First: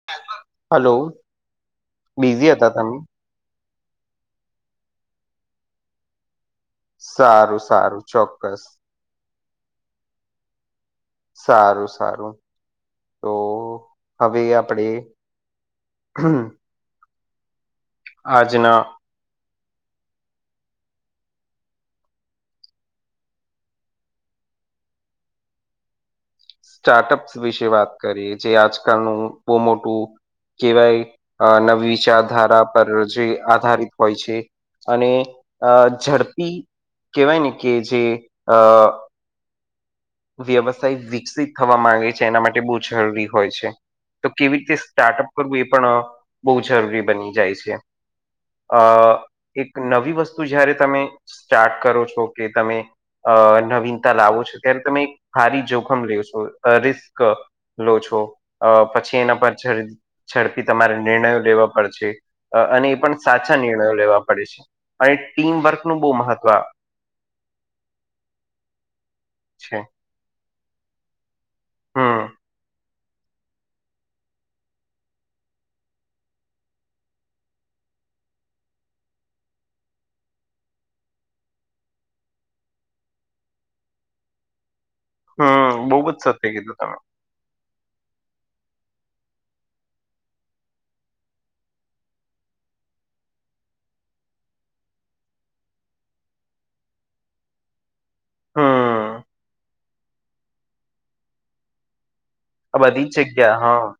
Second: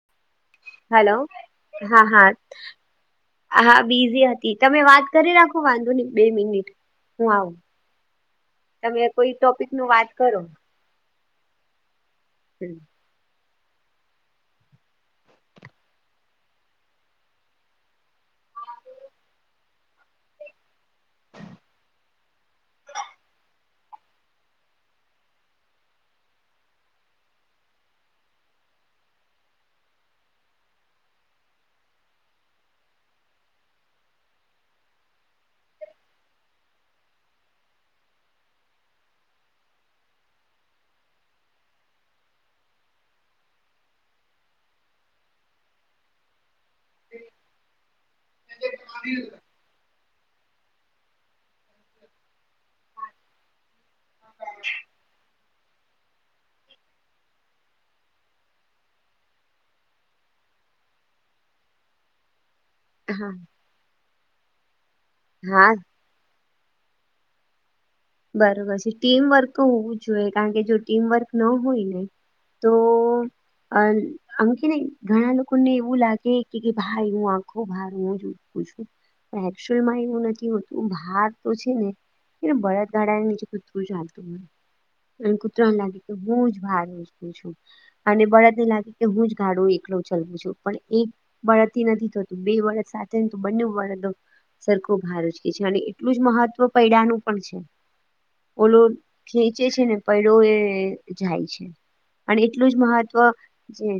[inaudible] Hello હા હા. Busy હતા તમે હા બીઝી હતી તમે વાત કરી રાખો વાંધો ની બે મિનિટ. હું આવ સારું સારું ચોક્કસ તમે કોઈ ટોપિક નું વાત કરો. સારું સારું ઠી [unintelligible] તો હવે આપણે આજના. [inaudible] [unintelligible] સ્ટાર્ટ ટપ વિશે વાત કરીએ જે આજકાલનું બોમોટું કેવાય નવી વિચારધારા પર જે આધારિત હોય છે. અને અ ઝડપી કહેવાય ને કે જે અ વ્યવસાય વિકસિત થવા માંગે છે એના માટે બો જરૂરી હોય છે. તો કેવી રીતે સ્ટાર્ટઅપ કરવું એ પણ બોઉ જરૂરી બની જાય છે. અ એક નવી વસ્તુ જયારે તમે સ્ટાર્ટ કરો છો. કે તમે અ નવીનતા લાવો છો તેમ ત્તમે ભારી જોખમ લેશ છો. રિસ્ક લો છો પછી એના પાછળ ઝડપી તમારે નિર્ણયો લેવા પડશે. અને પણ હા સાચા નિર્ણયો લેવા પડે છે. અને હા ટીમવર્ક નું બો મહત્વ બરોબર છે. ટીમવર્ક તો છે હોવું જોઈએ કારણ કે જો ટીમવર્ક ન હોયને હમ તો અ અમકેને ઘણા લોકોને એવું લાગે કે ભાઈ હું આખો ભાર. [unintelligible] એકચ્યુલીમાં એવું નથી હોતું ભાર તો છે ને કે બળદ દડા નીચે કૂતરું ચાલતું હોત. અને કૂતરાને હમ બહુ લાગે તો સત્ય હું જ કીધું ભાર તમે [unintelligible] અને બળદને લાગે કે હું જ ગાડો એકલો ચલવું છું. પણ એક બળદથી નથી થતું બે બળદ સાથે હોય તો બંને બળદો સરખું ભાર ઊંચકે છે. અને એટલું જ મહત્વ પૈડાનું પણ છે. ઓલો હમ ખેચે છે ને. પયડો એ જાય છે. અને એટલું જ આ બધી મહત્વ જગ્યા જે હા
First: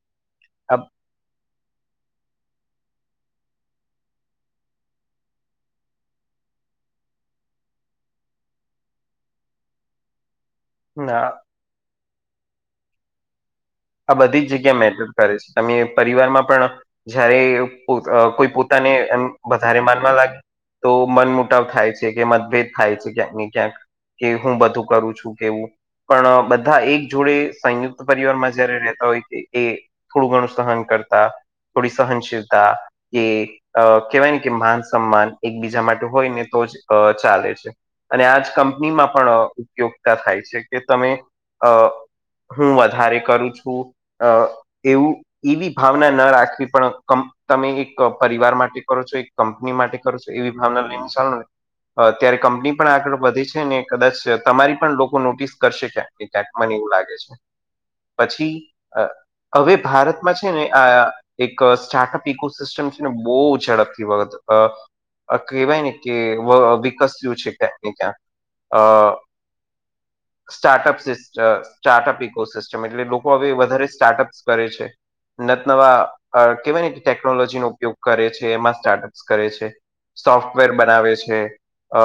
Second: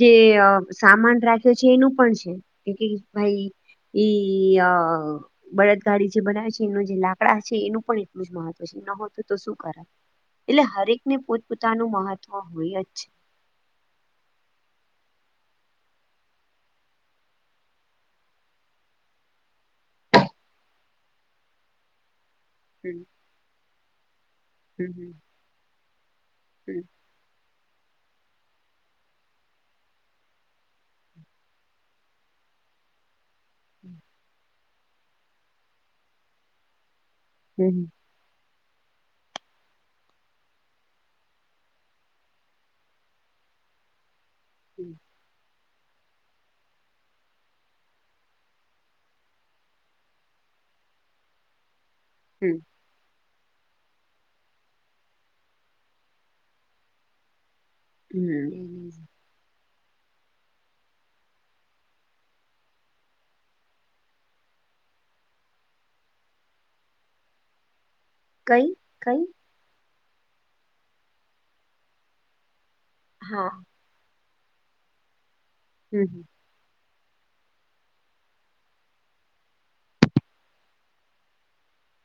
જે સામાન રાખ્યો છે એનું પણ છે કે કે ભાઈ એ અ બળદગાડી જે બનાવે છે એનો જે લાકડા છે એનું પણ મહત્વ છે. ન હોય તો શું કરાય એટલે હરેકને આ પો પોતાનું મહત્વ હોય જ છે. આ બધી જ જગ્યા મેટર કરે છે. તમે પરિવારમાં પણ જયારે કોઈ પોતાને એમ વધારે માનવા લાગી તો મન મુટાવ થાય છે કે મતભેદ થાય હમ છે ક્યાંક ને ક્યાંક કે હું બધું હમ કરું છું કેવું પણ બધા હમ એક જોડે સંયુક્ત પરિવારમાં જ્યારે રેતા હોય એ થોડું ઘણું સહન કરતા થોડી સહનશીલતા કે અ કહેવાય ને કે માન સન્માન એકબીજા માટે હોય ને તો જ અ ચાલે છે. હમ અને આજ કંપનીમાં પણ ઉપયોગતા થાય છે કે તમે અ હું વધારે કરું છું અ હમ એવું એવી ભાવના ન રાખવી પણ તમે એક પરિવાર માટે કરો છો, એક કંપની માટે કરો છો. એવી ભાવના લઈ ને ચાલો ને તો અ ત્યારે હમ કંપની પણ આગળ વધી છે ને કદાચ તમારી પણ લોકો નોટિસ કરશે ક્યાંકને ક્યાંક મને એવું લાગે છે. હમ પછી હમ અવે ભારતમાં છે ને આ એક સ્ટાર્ટઅપ ઈકોસિસ્ટમ છે ને બોઉ ઝડપથી વખત કહેવાય ને કે વિકસ્યું છે ક્યાંક ને ક્યાંક. કઈ અ કઈ સ્ટાર્ટઅપ [unintelligible] સ્ટાર્ટઅપ ઈકોસિસ્ટ એટલે લોકો હા અવે વધારે સ્ટાર્ટઅપસ કરે છે. નતનવા હમ કેવાય ને ટેકનોલોજીનો ઉપયોગ કરે છે એમાં સ્ટાર્ટઅપ્સ કરે છે. સોફ્ટવેર બનાવે છે અ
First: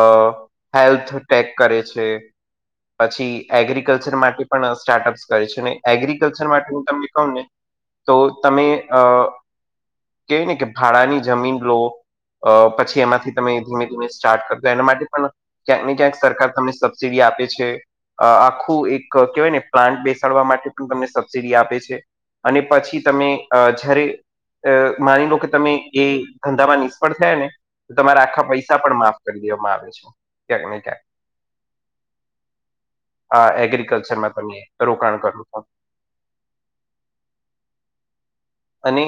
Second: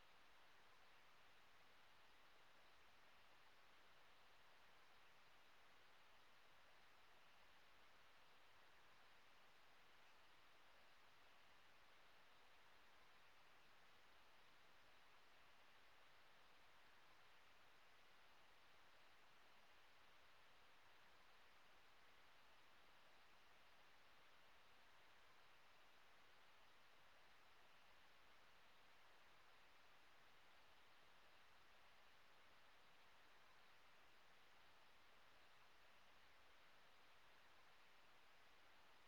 હેલ્થ ટેક કરે છે. પછી એગ્રીકલ્ચર માટે પણ સ્ટાર્ટઅપ છે ને એગ્રીકલ્ચર માટે હું તમને કહું ને તો તમે અ કેય ને કે ભાડાની જમીન લો અ પછી એમાંથી તમે ધીમે ધીમે સ્ટાર્ટ કરજો એના માટે પણ ક્યાંક ને ક્યાંક સરકાર તમને સબસિડી આપે છે આખું એક કેહેવાય ને પ્લાન્ટ બેસ ડ માટે પણ તમને સબસિડી આપે છે અને પછી તમે અ જ્યારે અ માની લો કે તમે એ ધંધામાં નિષ્ફળ થયા ને તમારે આખા પૈસા પણ માફ કરી દેવામાં આવે છે ક્યાંક ને ક્યાક આ એગ્રિકલ્ચરમાં તમે રોકાણ કરું અને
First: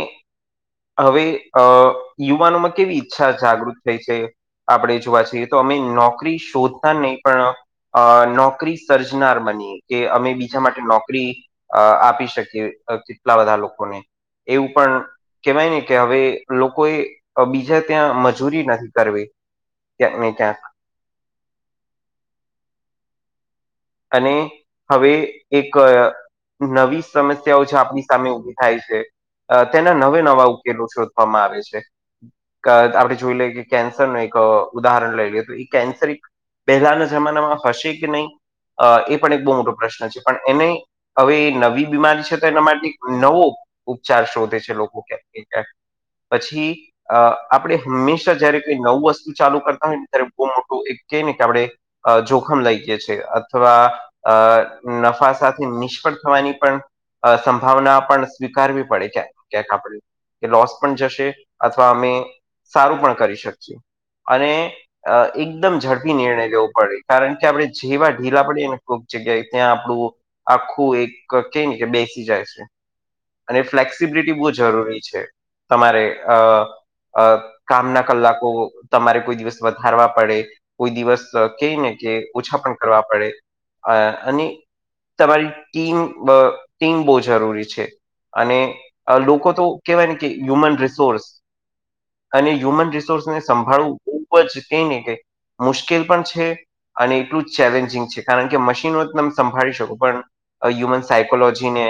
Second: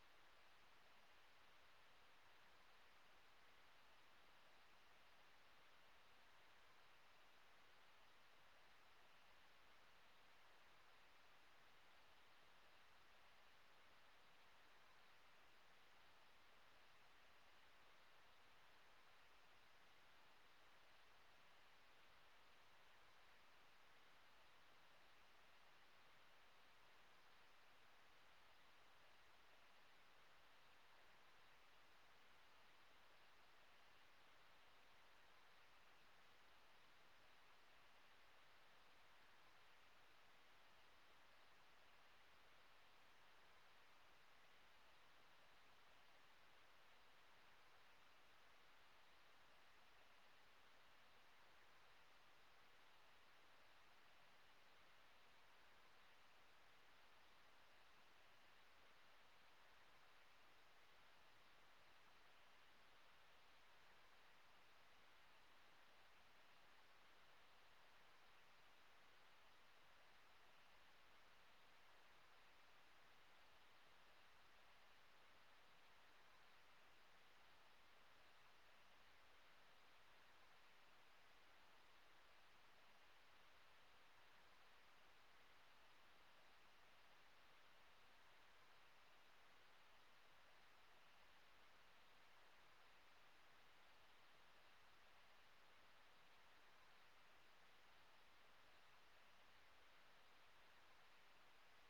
હવે અ યુવાનોમાં કેવી ઈચ્છા જાગૃત થઈ છે. આપણે જોવા જઈએ તો અમે નોકરી શોધનાર ને પણ અ નોકરી સર્જનાર બનીએ કે અમે બીજા માટે નોકરી અ આપી શકીએ કેટલા બધા લોકોને એવું પણ કેવાય ને કે હવે લોકોએ બીજા ત્યાં મજૂરી નથ કરવી કયાક ને કયાક અને હવે એક અ નવી સમસ્યાઓ જો આપણી સામે ઉભી થાય છે. તેના નવે નવા ઉકેલો શોધવામાં આવે છે. કા આપણે જોઈ લઈએ કે કેન્સર નું એક ઉદાહરણ લઈ લઈએ તો એ કેન્સર એક પહેલાના જમાનામાં હશે કે નહીં અ એ પણ એક બહુ મોટો પ્રશ્ન છે પણ એને હવે એ નવી બીમારી છે તો એના માટે નવો ઉપચાર શોધે છે લોકો ક્યાંક ક્યાંક પછી અ આપણે હંમેશા જયારે કઈ નવું વસ્તુ ચાલુ કરતા હોય ને ત્યારે બહુ મોટું એક ક ને કે આપણે અ જોખમ લઈ જશે અથવા અ નફા સાથે નિષ્ફળ થવાની પણ અ સંભાવના પણ સ્વીકારવી પડે ક્યાં ક્યાંક આપણે કે લોસ પણ જશે અથવા અમે સારું પણ કરી શકીએ અને અ એકદમ ઝડપી નિર્ણય લેવો પડે કારણ કે આપણે જેવા ઢીલા પડીએ ને કોક જગ્યાએ ત્યાં આપણું આખું એક કે ને કે બેસી જાય છે. અને ફ્લેક્સિબિલિટી બહુ જરૂરી છે તમારે અ અ કામના કલાકો તમારે કોઈ દિવસ વધારવા પડે કોઈ દિવસ કેય ને કે ઓછા પણ કરવા પડે અ અને તમારી ટીમ બ ટીમ બહુ જરૂરી છે. અને અ લોકો તો કેવાય ને કે હ્યુમન રિસોર્સ અને હ્યુમન રિસોર્સને સંભાળવું ખુબ જ કે ને કે મુશ્કેલ પણ છે અને એટલું જ ચેલેન્જિંગ છે કારણ કે મશીનો તમે સંભાળી શકો પણ અ હ્યુમન સાયકોલોજીને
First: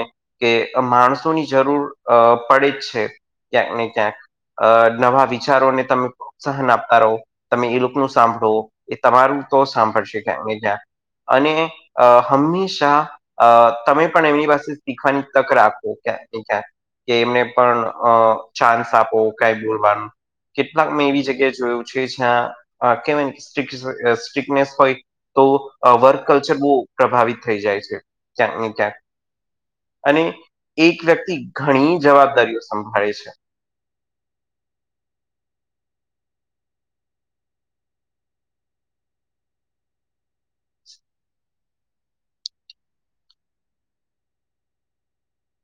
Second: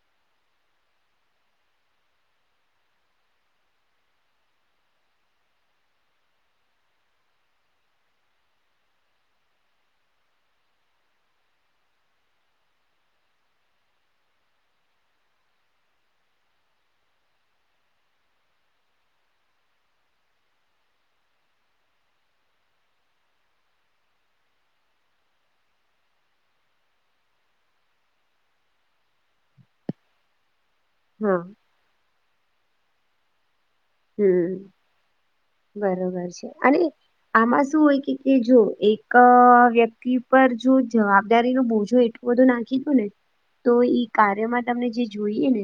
કે માણસોની જરૂર અ પડે જ છે. ક્યાંક ને ક્યાંક અ નવા વિચારોને તમે પ્રોત્સાહન આપતા રહો તમે એ લોકો નું સાંભળો એ તમારું તો સાંભળશે કે ક્યાંક ને ક્યાંક અને અ હંમેશા અ તમે પણ એમની પાસે શીખવાની તક રાખો ક્યાંક ને ક્યાંક. કે એમને પણ અ ચાન્સ આપો કાઈ બોલવાનું કેટલાક મેં એવી જગ્યાએ જોયું છે જ્યાં કેવાય સ્ટ્રીક અ સ્ટ્રીકનેસ હોય તો અ વર્ક કલ્ચર બહુ પ્રભાવિત થઈ જાય છે ક્યાંક ને ક્યાંક. અને એક વ્યક્તિ હા ઘણી જવાબદારીઓ સંભાળે છે. હમ્મ, બરોબર છે અને આમાં શું હોય કે જો એક અ વ્યક્તિ પર જો જવાબદારી નો બોજો એટ બધું નાખી દો ને તો ઈ કાર્યમાં તમને જે જોઈએ ને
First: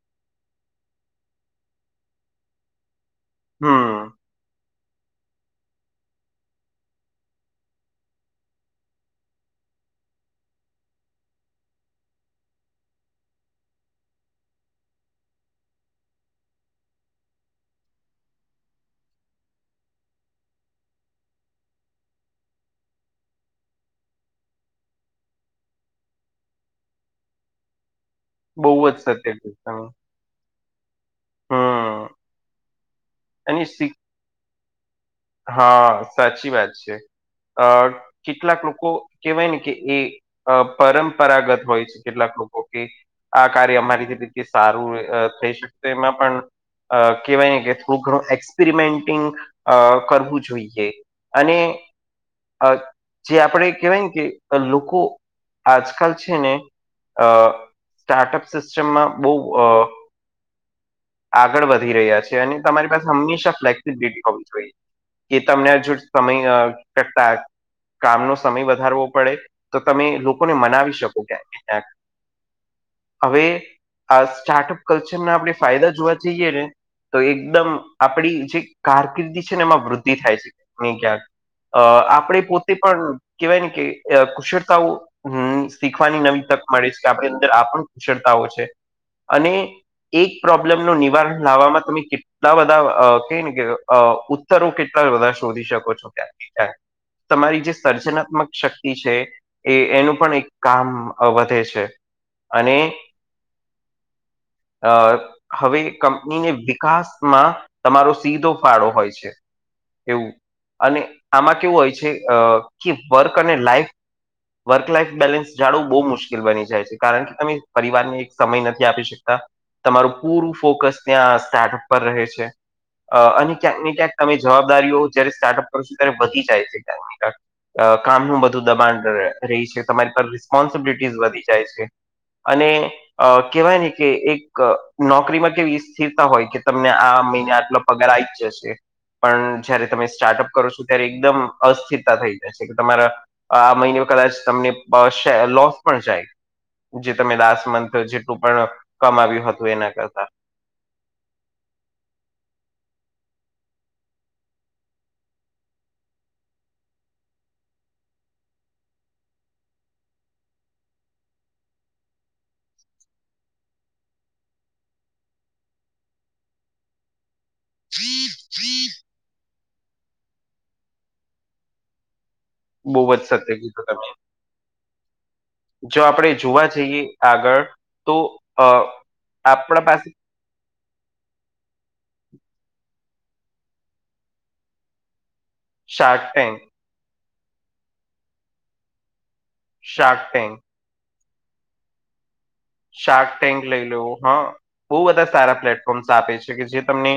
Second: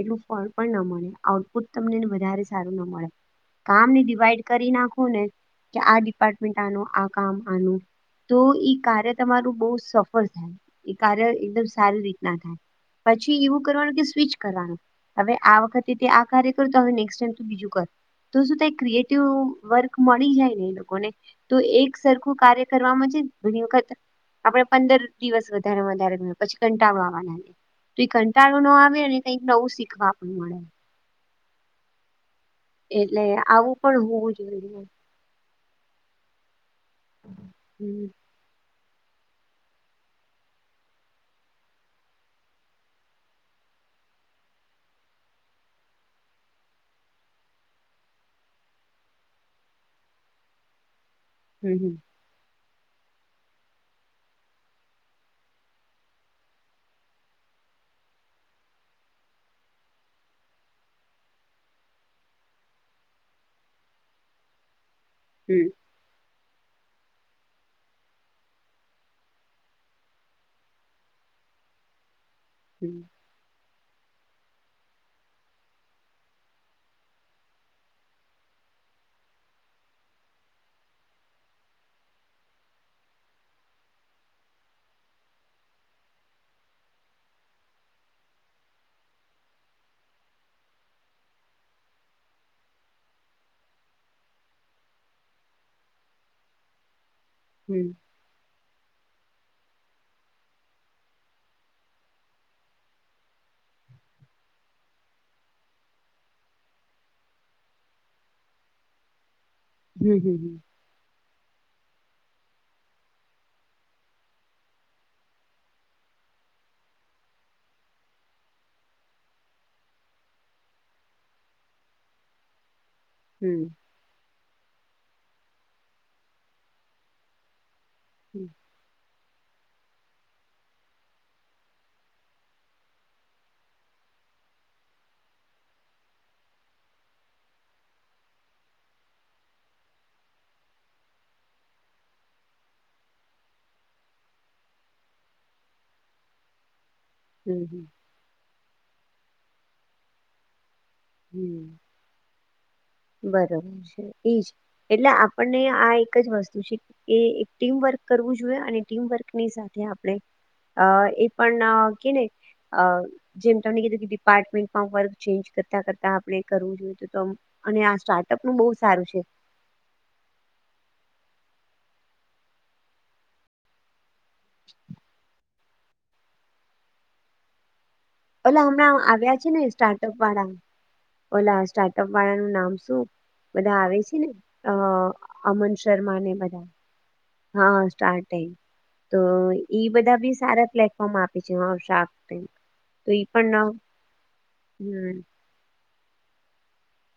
એટલું ફળ પણ ન મળે આઉટપુટ તમને ને વધારે સારું ના મળે. કામ ને હમ ડિવાઈડ કરી નાખો ને કે આ ડિપાર્ટમેન્ટ આનું, આ કામ આનું તો ઈ કાર્ય તમારું બહુ સફળ થયું, એ કાર્ય એકદમ સારી રીતના થાય. પછી એવું કરવાનું કે સ્વીચ કરવાનું હવે આ વખતે તે આ કાર્ય કર તો હવે નેક્સ ટાઈમ બીજું કર. તો શું ત ક્રિએટિવ વર્ક મળી જાય ને એ લોકોને તો એક સરખું કાર્ય કરવાવામાં છે ઘણી વખત આપડે પંદર દિવસ વધારે વધારે પછી કંટાળો આવા લાગે તો એ કંટ ટાળો નો બહુ જ આવે સત્ય ને કઈક કીધું નવું તમે શીખવા આપણું મળે. હમ એટલે અને આવું શી પણ હોવું જોઈએ. હા સાચી વાત છે. અ હમ કેટલાક લોકો કેહેવાય ને કે એ પરંપરાગત હોય છે કેટલાક લોકો કે આ કાર્ય અમારી થીલી સારું થઈ શકશે એમાં પણ અ કહેવાય ને કે થો ઘણું એક્સપેરિમેન્ટિંગ કરવું જોઈએ અને અ જે આપણે કેહેવાય ને કે લોકો આજકાલ છે ને અ સ્ટાર્ટઅપ સિસ્ટમમાં બહુ અ આગળ વધી રહ્યા છે અને તમારી પાસે હંમેશા ફ્લેક્સિબિલિટી હોવી જોઈએ કે હમ, તમને હજુ સમય અ શકતા કામનો સમય વધારવો પડે તો તમે લોકોને મનાવી શકો ક્યાં ક્યાંક. [inaudible] હમ્મ. હવે આ સ્ટાર્ટઅપ કલ્ચરના આપણે ફાયદા જોવા જઈએ ને તો એકદમ આપડી જે કારકિર્દી છે ને એમાં વૃદ્ધિ થાય છે [inaudible] ને ક્યાંક. અ આપણે પોતે પણ કેવાય ને કે કુશળતાઓ હમ્મ, શીખવાની નવી તક મળે છે કે આપણી અંદર આ પણ કુશળતાઓ છે. અને એક પ્રોબ્લેમનું નિવારણ લાવવામાં તમે કેટલુ એટલા બધા કને કે ઉત્તરો કેટલા બધા શોધી શકો છો ક્યાં. તમારી જે હમ, સર્જનાત્મક શક્તિ છે એ એનું પણ એક કામ વધે છે. અને અ હવે કંપનીને વિકાસમાં તમારો સીધો ફાળો હોય છે. હમ, એવું હમ, અને આમાં કેવું હોય છે અ કે વર્ક અને લાઈફ વર્ક લાઈફ બેલેન્સ જાળવું બહુ મુશ્કેલ બની જાય છે. કારણ કે તમે પરિવારને એક સમય નથી આપી શકતા તમારું પૂરું ફોકસ ત્યાં સ્ટાર્ટઅપ પર રહે છે અને હમ, ક્યાંક ને ક્યાંક તમે જવાબદારીઓ જ્યારે સ્ટાર્ટઅપ કરો છો ત્યારે વધી જાય છે કાક ને કાક. કામનું હમ, બધું દબાણ રહી છે તમારી પર રિસ્પોન્સિબિલિટીઝ વધી જાય છે. અને અ કહેવાય ને કે એક નોકરીમાં કેવી સ્થિરતા હોય કે તમને આ મહિને આટલો પગાર આવી જશે. પણ જયારે તમે સ્ટાર્ટઅપ કરો છો ત્યારે એકદમ અસ્થિરતા થઈ જાય છે કે તમારા આ મહિને કદાચ તમને લોસ પણ જાય. જે તમે હમ, લાસ્ટ હમ, મંથ જેટલું પણ કમાવ્યું હતું એના કરતા. હમ્મ. બરોબર છે ઈજ, એટલે આપણને આ એક જ વસ્તુ છે એ એક ટીમવર્ક કરવું જોઈએ અને ટીમવર્કની સાથે આપણે અ એ પણ કેને અ. જેમ તમને કીધું કે ડિપાર્ટમેન્ટ ફોમ વર્ક ચેન્જ કરતા કરતા આપણે કરવું જોઈએ તો. અને આ સ્ટાર્ટઅપ નું બહુ સારું છે. બહુબ જ સત્ય કીધું તમે. [unintelligible] જો આપણે જોવા જઈએ આગળ તો ઓલા અ હમણાં આવ્યા છે ને આપણા પાસે સ્ટાર્ટઅપ વાળા ઓલા સ્ટાર્ટઅપ વાળાનું નામ શું બધા આવે છે ને અ. અમન શર્મા શાર્ક ને ટેન્ક બધા હા સ્ટાર્ટ એ તો ઈ બધા શાર્ક બી ટેન્ક સારા પ્લેટ ફોમ મા આપી છે હ શાકૅ ટેન્ક. તો ઈ શાર્ક પણ ટેન્ક ન- લઈ લેવું હા બહુ હમ બધા સારા પ્લેટ [inaudible] આપે છે કે જે તમને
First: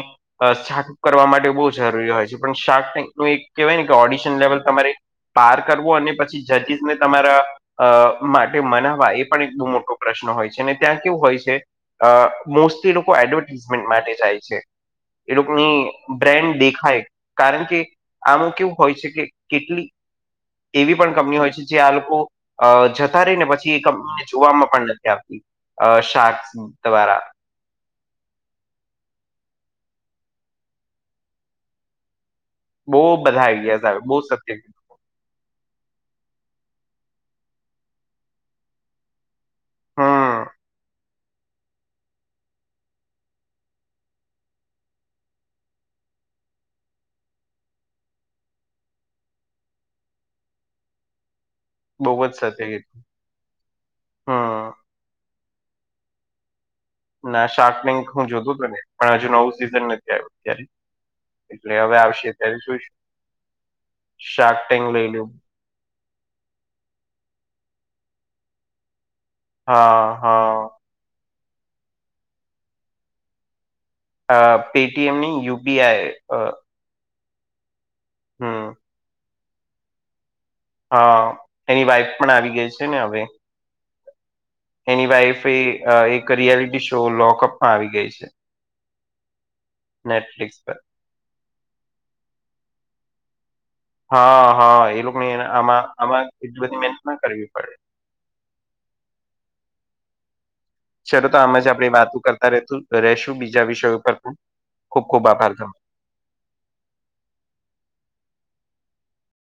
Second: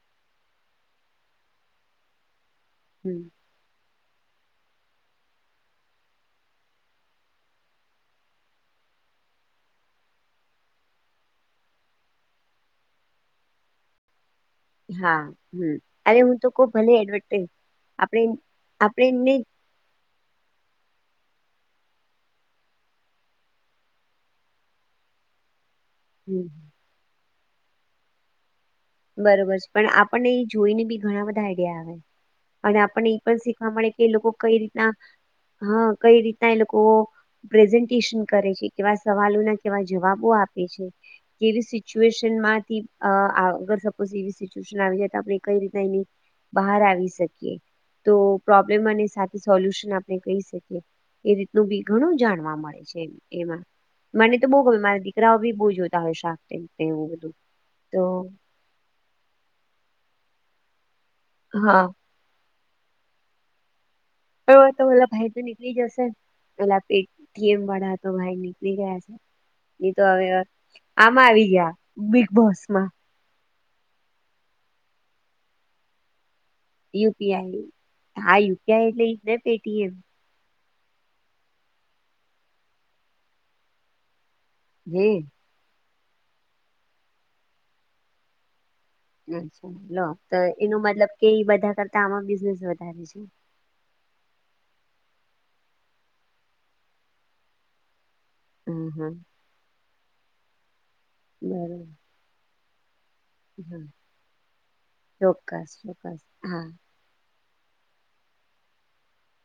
શાક કરવા માટે બહુ જરૂરી હોય છે પણ શાર્ક ટેન્ક નું હમ એક. કહેવાય ને કે ઓડિશન લેવલ તમારે પાર કરવો અને પછી જજીસ ને તમારા. અ માટે મનાવવા એ પણ એટલો મોટો પ્રશ્ન. હોય છે અને ત્યાં કેવું હોય છે અ મોસ્ટલી લોકો એડવર્ટીઝમેન્ટ માટે જાય છે. હા એ હમ લોકોની અરે હું તો બ્રેન્ડ કઉ ભલે દેખાય એડવર્ટાઈઝ કારણ કે આપણે આમ કેવું હોય આપણે છે કે એમને કેટલી. એવી પણ કંપની હોય છે જે આ લોકો અ જતા રહી ને પછી એ કંપનીને જોવામાં પણ નથી. અ શાર્ક હમ, તમારા. બરોબર પણ આપણને એ જોઈને બી ઘણા બધા આઈડિયા આવે. અને બહુ આપણને ઈ પણ બધા શીખવા આઈડિયાઝ મળે કે આવે એ બહુ લોકો સત્ય કઈ કીધું. રીતના હા કઈ રીતના એ લોકો. પ્રેઝન્ટેશન કરે છે કેવા સવાલો ના કેવા જવાબો હમ આપે છે. કેવી સિચ્યુએશન માંથી અ આગળ. પછી એવી સિચવેસન આપડે કાઈ રીતે એની. બહાર આવી શકીએ તો પ્રોબ્લેમ અને સાથે સોલ્યુશન આપણે કહી શકીએ. એ રીતનું બી ઘણું બહુ જ સત્ય જાણવા મળે કીધું છે એમાં. મને તો બહુ ગમે હમ મારા દીકરાઓ ભી બહુ જોતા હોય શાર્ક. એવું. બધું ના શાર્ક લિંક તો હું જોતો ઘરે. પણ હજુ નવું સિઝન નથી આવ્યું અત્યારે, એટલે હા હવે આવશે અત્યારે જોઈશું. હ શાર્ક તો ટેન્ક પલા લઈ લઉ ભાઈ તો નીકળી જશે, પેલા પેટ થી ગેમ વાળા તો ભાઈ નીકળી ગયા. એ હા તો હવે હા આમાં આવી ગયા, બિગ બોસમાં. પે ટી એમ ની યુ પી આઈ. યુપીઆઈ હા યુપીઆઈ એટલે એજ ને પેટીએમ હ એની વાઈફ પણ આવી ગઈ છે ને હવે હે એની વાઈફ એ. અ એક રિયાલિટી શો લોકઅપમાં આવી ગઈ છે. [unintelligible] નેટફ્લિક્સ પર એનું મતલબ કે બધા કરતા આમાં બિઝનેસ વધારે છે. હા હા એ લોકોને આમાં આમાં એટલી બધી મહેનત ના કરવી પડે. હમ્મ હમ્મ ચલો તો આમ જ બરોબર આપણે વાતો કરતા રહેશું રશું બીજા હા વિષયો પર પણ ખુબ ખુબ આભાર તમને. [inaudible] હા.